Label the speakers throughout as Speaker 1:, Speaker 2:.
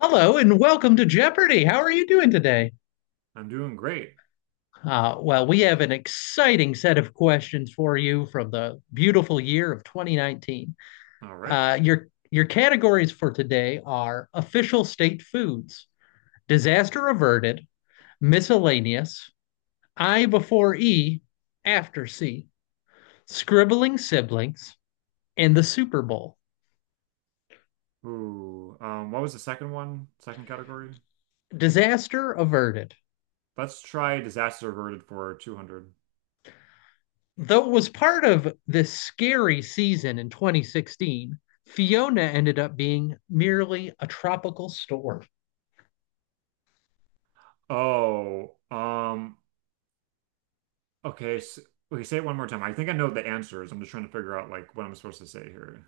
Speaker 1: Hello and welcome to Jeopardy! How are you doing today?
Speaker 2: I'm doing great.
Speaker 1: Well, we have an exciting set of questions for you from the beautiful year of 2019.
Speaker 2: All right.
Speaker 1: Your categories for today are official state foods, disaster averted, miscellaneous, I before E, after C, scribbling siblings, and the Super Bowl.
Speaker 2: Ooh, what was the second one? Second category?
Speaker 1: Disaster averted.
Speaker 2: Let's try disaster averted for 200.
Speaker 1: Though it was part of this scary season in 2016, Fiona ended up being merely a tropical storm.
Speaker 2: Oh, okay. s Okay, say it one more time. I think I know the answers. I'm just trying to figure out like what I'm supposed to say here.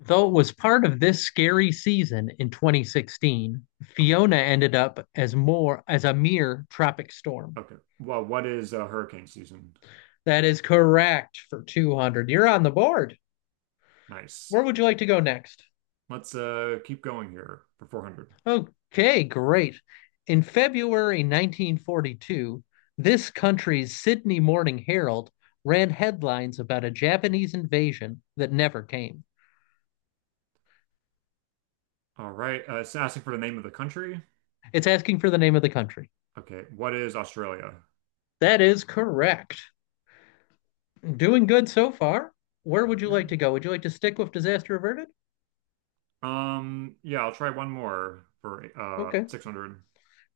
Speaker 1: Though it was part of this scary season in 2016,
Speaker 2: Okay.
Speaker 1: Fiona ended up as more as a mere tropic storm.
Speaker 2: Okay. Well, what is hurricane season?
Speaker 1: That is correct for 200. You're on the board.
Speaker 2: Nice.
Speaker 1: Where would you like to go next?
Speaker 2: Let's keep going here for 400.
Speaker 1: Okay, great. In February 1942, this country's Sydney Morning Herald ran headlines about a Japanese invasion that never came.
Speaker 2: All right. It's asking for the name of the country.
Speaker 1: It's asking for the name of the country.
Speaker 2: Okay. What is Australia?
Speaker 1: That is correct. Doing good so far. Where would you
Speaker 2: Okay.
Speaker 1: like to go? Would you like to stick with disaster averted?
Speaker 2: Yeah, I'll try one more for
Speaker 1: Okay.
Speaker 2: 600.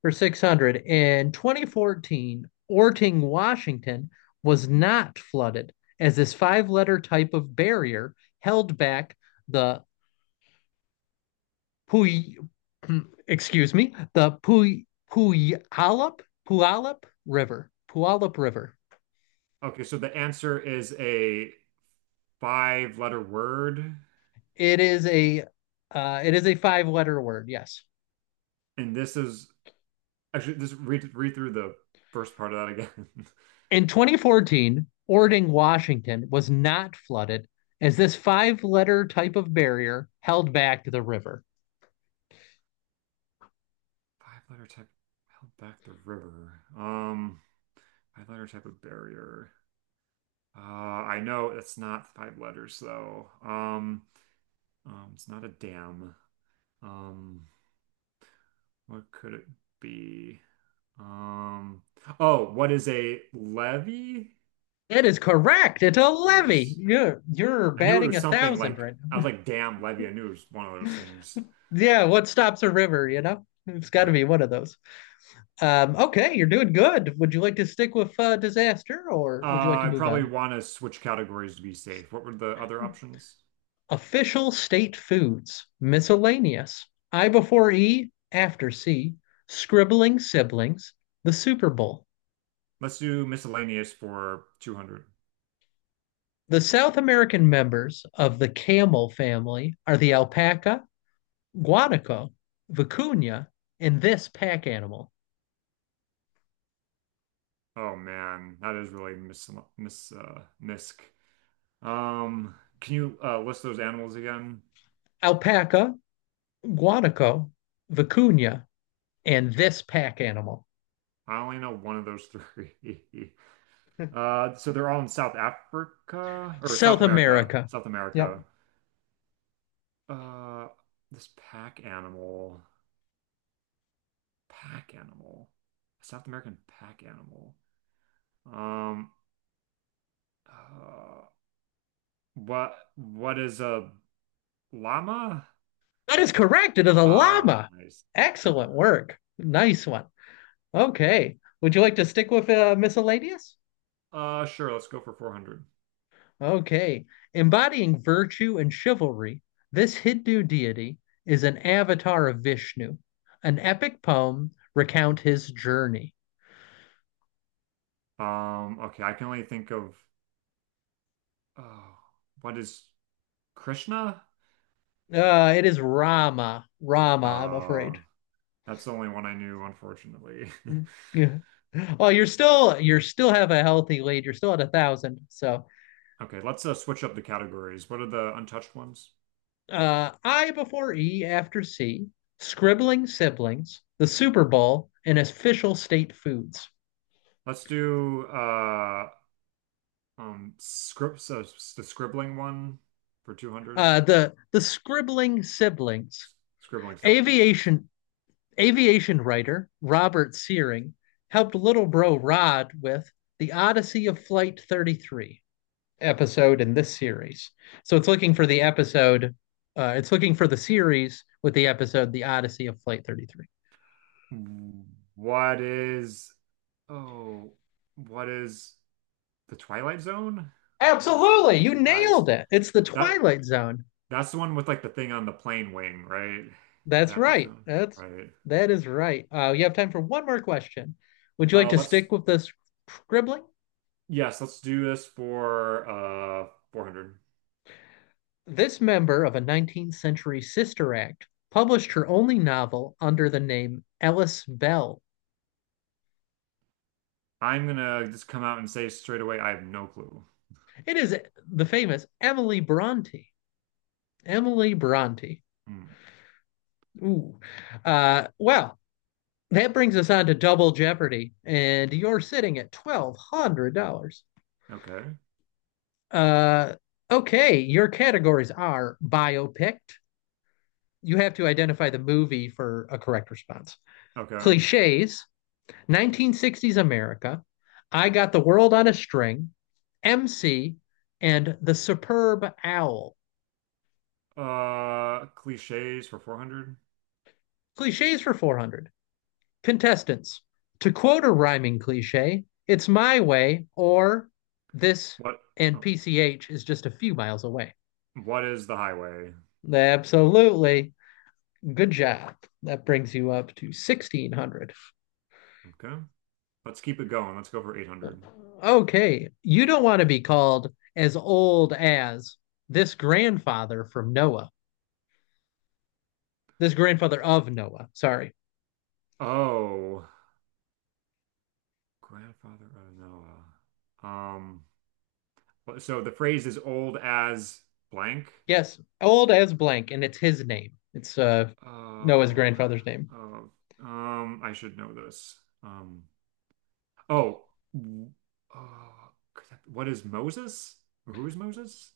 Speaker 1: For 600. In 2014, Orting, Washington was not flooded as this five letter type of barrier held back the Puy, excuse me, the Puyallup River. Puyallup River.
Speaker 2: Okay, so the answer is a five-letter word,
Speaker 1: It is a it is a five letter word. Yes.
Speaker 2: and this is actually just read through the first part of that again.
Speaker 1: In 2014, Ording, Washington was not flooded as this five letter type of barrier held back the river.
Speaker 2: Five-letter type held back the river. Five-letter type of barrier. I know it's not five letters though. It's not a dam. Um, what could it be? Um, oh, what is a levee?
Speaker 1: It is correct. It's a levee.
Speaker 2: Nice.
Speaker 1: You're
Speaker 2: I knew it
Speaker 1: batting
Speaker 2: was
Speaker 1: a
Speaker 2: something
Speaker 1: thousand
Speaker 2: like
Speaker 1: right
Speaker 2: I was
Speaker 1: now.
Speaker 2: like, damn, Levy, I knew it was one of those things.
Speaker 1: Yeah, what stops a river, you know? It's got to
Speaker 2: Right.
Speaker 1: be one of those. Okay, you're doing good. Would you like to stick with disaster or would you like to
Speaker 2: I
Speaker 1: move
Speaker 2: probably
Speaker 1: on?
Speaker 2: want to switch categories to be safe. What were the other
Speaker 1: Huh.
Speaker 2: options?
Speaker 1: Official state foods, miscellaneous. I before E, after C, scribbling siblings, the Super Bowl.
Speaker 2: Let's do miscellaneous for 200.
Speaker 1: The South American members of the camel family are the alpaca, guanaco, vicuña, and this pack animal.
Speaker 2: Oh man, that is really misc. Um, can you list those animals again?
Speaker 1: Alpaca, guanaco, vicuña, and this pack animal.
Speaker 2: I only know one of those three. So they're all in South Africa or
Speaker 1: South
Speaker 2: South America.
Speaker 1: America.
Speaker 2: South
Speaker 1: Yep.
Speaker 2: America. Uh, this pack animal. Pack animal. A South American pack animal. Um, uh, what is a llama?
Speaker 1: That is correct. It is a
Speaker 2: Ah,
Speaker 1: llama.
Speaker 2: nice. Okay.
Speaker 1: Excellent work. Nice one. Okay. Would you like to stick with miscellaneous?
Speaker 2: Sure. Let's go for 400.
Speaker 1: Okay. Embodying virtue and chivalry, this Hindu deity is an avatar of Vishnu. An epic poem recount his journey.
Speaker 2: Okay. I can only think of, oh, what is Krishna?
Speaker 1: It is Rama. Rama, I'm
Speaker 2: Uh,
Speaker 1: afraid.
Speaker 2: that's the only one I knew, unfortunately.
Speaker 1: Yeah. Well, you're still have a healthy lead. You're still at a thousand. So
Speaker 2: Okay. Let's switch up the categories. What are the untouched ones?
Speaker 1: I before E after C, scribbling siblings, the Super Bowl, and official state foods.
Speaker 2: Let's do scripts the scribbling one for 200.
Speaker 1: The scribbling siblings,
Speaker 2: Scribbling siblings, yes.
Speaker 1: aviation aviation writer Robert Searing helped little bro Rod with the Odyssey of Flight 33 episode in this series. So it's looking for the episode. It's looking for the series with the episode The Odyssey of Flight 33.
Speaker 2: What is, oh, what is the Twilight Zone?
Speaker 1: Absolutely, you
Speaker 2: Nice.
Speaker 1: nailed it. It's the
Speaker 2: That
Speaker 1: Twilight Zone.
Speaker 2: that's the one with like the thing on the plane wing, right?
Speaker 1: That's
Speaker 2: That
Speaker 1: right.
Speaker 2: person, right?
Speaker 1: That is right. You have time for one more question. Would you like to
Speaker 2: Let's
Speaker 1: stick with this scribbling?
Speaker 2: Yes, let's do this for 400.
Speaker 1: This member of a 19th century sister act published her only novel under the name Ellis Bell.
Speaker 2: I'm gonna just come out and say straight away, I have no clue.
Speaker 1: It is the famous Emily Bronte. Emily Bronte.
Speaker 2: Hmm.
Speaker 1: Ooh. Well, that brings us on to Double Jeopardy, and you're sitting at $1,200.
Speaker 2: Okay,
Speaker 1: Uh, okay, your categories are biopic, you have to identify the movie for a correct response.
Speaker 2: okay.
Speaker 1: Cliches, 1960s America, I Got the World on a String, MC, and The Superb Owl.
Speaker 2: Cliches for 400.
Speaker 1: Cliches for 400. Contestants, to quote a rhyming cliche, it's my way or this,
Speaker 2: What?
Speaker 1: and
Speaker 2: Oh,
Speaker 1: PCH is just a few miles away.
Speaker 2: what is the highway?
Speaker 1: Absolutely. Good job. That brings you up to 1600.
Speaker 2: Okay. Let's keep it going. Let's go for 800.
Speaker 1: Okay, you don't want to be called as old as this grandfather from Noah, this grandfather of Noah. Sorry.
Speaker 2: Oh, grandfather of Noah. So the phrase is old as blank.
Speaker 1: Yes, old as blank, and it's his name. It's Noah's
Speaker 2: Oh,
Speaker 1: grandfather's name.
Speaker 2: oh, I should know this. Oh, oh, what is Moses? Who is Moses?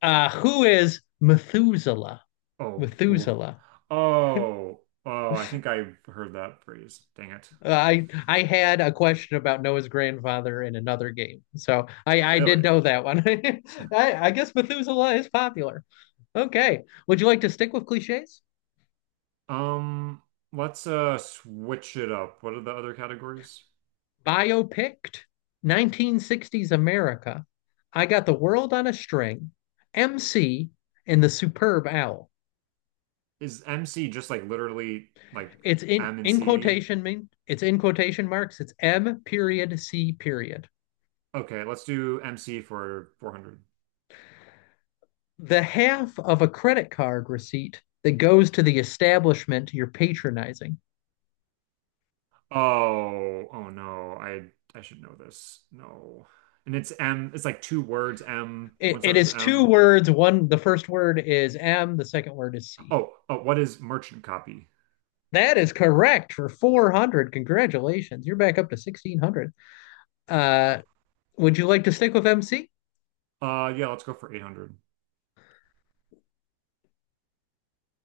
Speaker 1: Who is Methuselah?
Speaker 2: Oh, oh,
Speaker 1: Methuselah.
Speaker 2: oh, oh, I think I heard that phrase. Dang it.
Speaker 1: I had a question about Noah's grandfather in another game, so I did
Speaker 2: Really?
Speaker 1: know that one. I guess Methuselah is popular. Okay, would you like to stick with cliches?
Speaker 2: Um, let's switch it up. What are the other categories?
Speaker 1: Biopicked, 1960s America, I Got the World on a String, MC, and The Superb Owl.
Speaker 2: Is MC just like literally like
Speaker 1: It's in
Speaker 2: M and
Speaker 1: in
Speaker 2: C?
Speaker 1: quotation, mean, it's in quotation marks. It's M period C period.
Speaker 2: Okay, let's do MC for 400.
Speaker 1: The half of a credit card receipt that goes to the establishment you're patronizing.
Speaker 2: Oh, oh no. I should know this. No. And it's M, it's like two words, M,
Speaker 1: It,
Speaker 2: one
Speaker 1: it
Speaker 2: starts
Speaker 1: is
Speaker 2: with
Speaker 1: two
Speaker 2: M.
Speaker 1: words. One, the first word is M. The second word is C.
Speaker 2: Oh, oh, what is merchant copy?
Speaker 1: That is correct for
Speaker 2: Right.
Speaker 1: 400. Congratulations. You're back up to 1600.
Speaker 2: Oof.
Speaker 1: Uh, Would you like to stick with MC?
Speaker 2: Yeah, let's go for 800.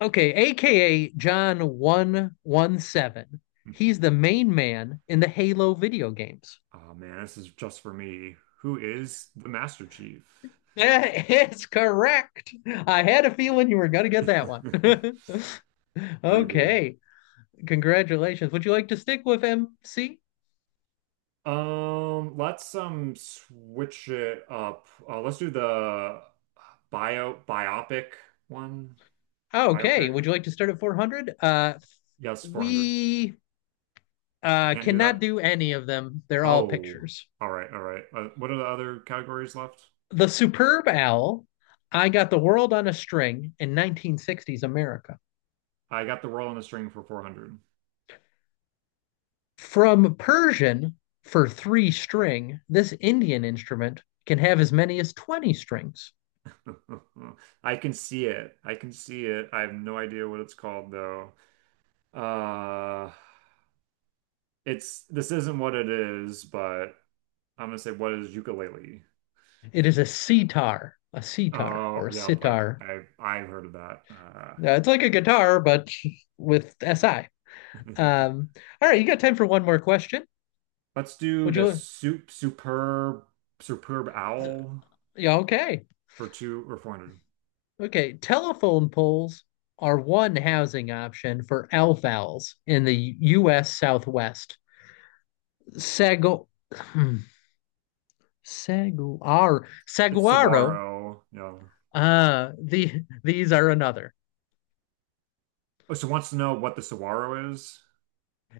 Speaker 1: Okay, aka John 117. He's the main man in the Halo video games.
Speaker 2: Oh man, this is just for me. Who is the Master Chief?
Speaker 1: That is correct. I had a feeling you were going to get that one.
Speaker 2: Freebie.
Speaker 1: Okay, congratulations. Would you like to stick with MC?
Speaker 2: Let's switch it up. Let's do the biopic one.
Speaker 1: Okay,
Speaker 2: Biopic.
Speaker 1: would you like to start at 400?
Speaker 2: Yes, 400.
Speaker 1: We
Speaker 2: Can't do
Speaker 1: cannot
Speaker 2: that.
Speaker 1: do any of them. They're all
Speaker 2: Oh,
Speaker 1: pictures.
Speaker 2: all right, all right. What are the other categories left?
Speaker 1: The Superb Owl, I Got the World on a String in 1960s America.
Speaker 2: I got the world on a string for 400.
Speaker 1: From Persian for three string, this Indian instrument can have as many as 20 strings.
Speaker 2: I can see it. I can see it. I have no idea what it's called though. Uh, it's This isn't what it is, but I'm gonna say what is ukulele?
Speaker 1: It is a sitar or
Speaker 2: Oh,
Speaker 1: a
Speaker 2: yeah,
Speaker 1: sitar.
Speaker 2: I've heard of that.
Speaker 1: It's like a guitar, but with SI. Um, all right, you got time for one more question?
Speaker 2: Let's do
Speaker 1: Would
Speaker 2: the
Speaker 1: you?
Speaker 2: soup superb superb
Speaker 1: uh,
Speaker 2: owl
Speaker 1: Yeah, okay.
Speaker 2: for two or four hundred.
Speaker 1: Okay, telephone poles are one housing option for elf owls in the U.S. Southwest. Sago, saguaro,
Speaker 2: It's
Speaker 1: saguaro.
Speaker 2: saguaro, you
Speaker 1: These are another.
Speaker 2: oh, so wants to know what the saguaro is.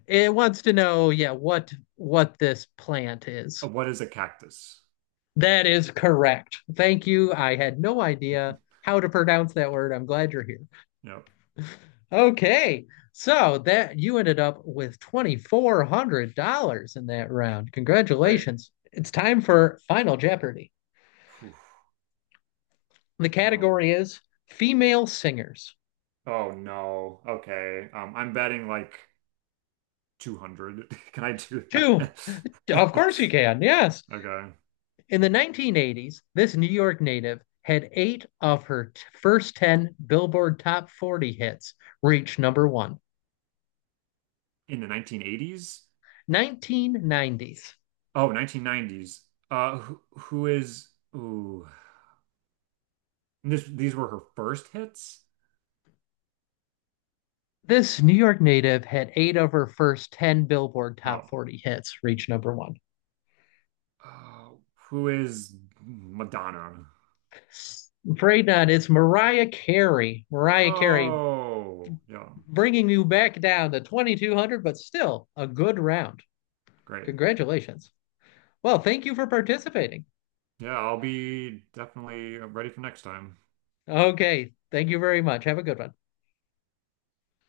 Speaker 1: It wants to know, yeah, what this plant is.
Speaker 2: What is a cactus?
Speaker 1: That is correct. Thank you. I had no idea how to pronounce that word. I'm glad you're here.
Speaker 2: Yep,
Speaker 1: Okay. So that you ended up with $2,400 in that round.
Speaker 2: great.
Speaker 1: Congratulations. It's time for Final Jeopardy.
Speaker 2: Phew.
Speaker 1: The
Speaker 2: Um,
Speaker 1: category is female singers.
Speaker 2: oh no. Okay. I'm betting like 200. Can I do
Speaker 1: Two.
Speaker 2: that?
Speaker 1: Of course you can. Yes.
Speaker 2: Okay.
Speaker 1: In the 1980s, this New York native had eight of her first 10 Billboard Top 40 hits reach number one.
Speaker 2: In the 1980s?
Speaker 1: 1990s.
Speaker 2: Oh, 1990s. Who is? Ooh, these were her first hits.
Speaker 1: This New York native had eight of her first 10 Billboard Top
Speaker 2: Oh,
Speaker 1: 40 hits reach number one.
Speaker 2: uh, who is Madonna?
Speaker 1: I'm afraid not. It's Mariah Carey. Mariah Carey
Speaker 2: Oh, yeah,
Speaker 1: bringing you back down to 2200, but still a good round.
Speaker 2: great.
Speaker 1: Congratulations. Well, thank you for participating.
Speaker 2: Yeah, I'll be definitely ready for next time.
Speaker 1: Okay. Thank you very much. Have a good one.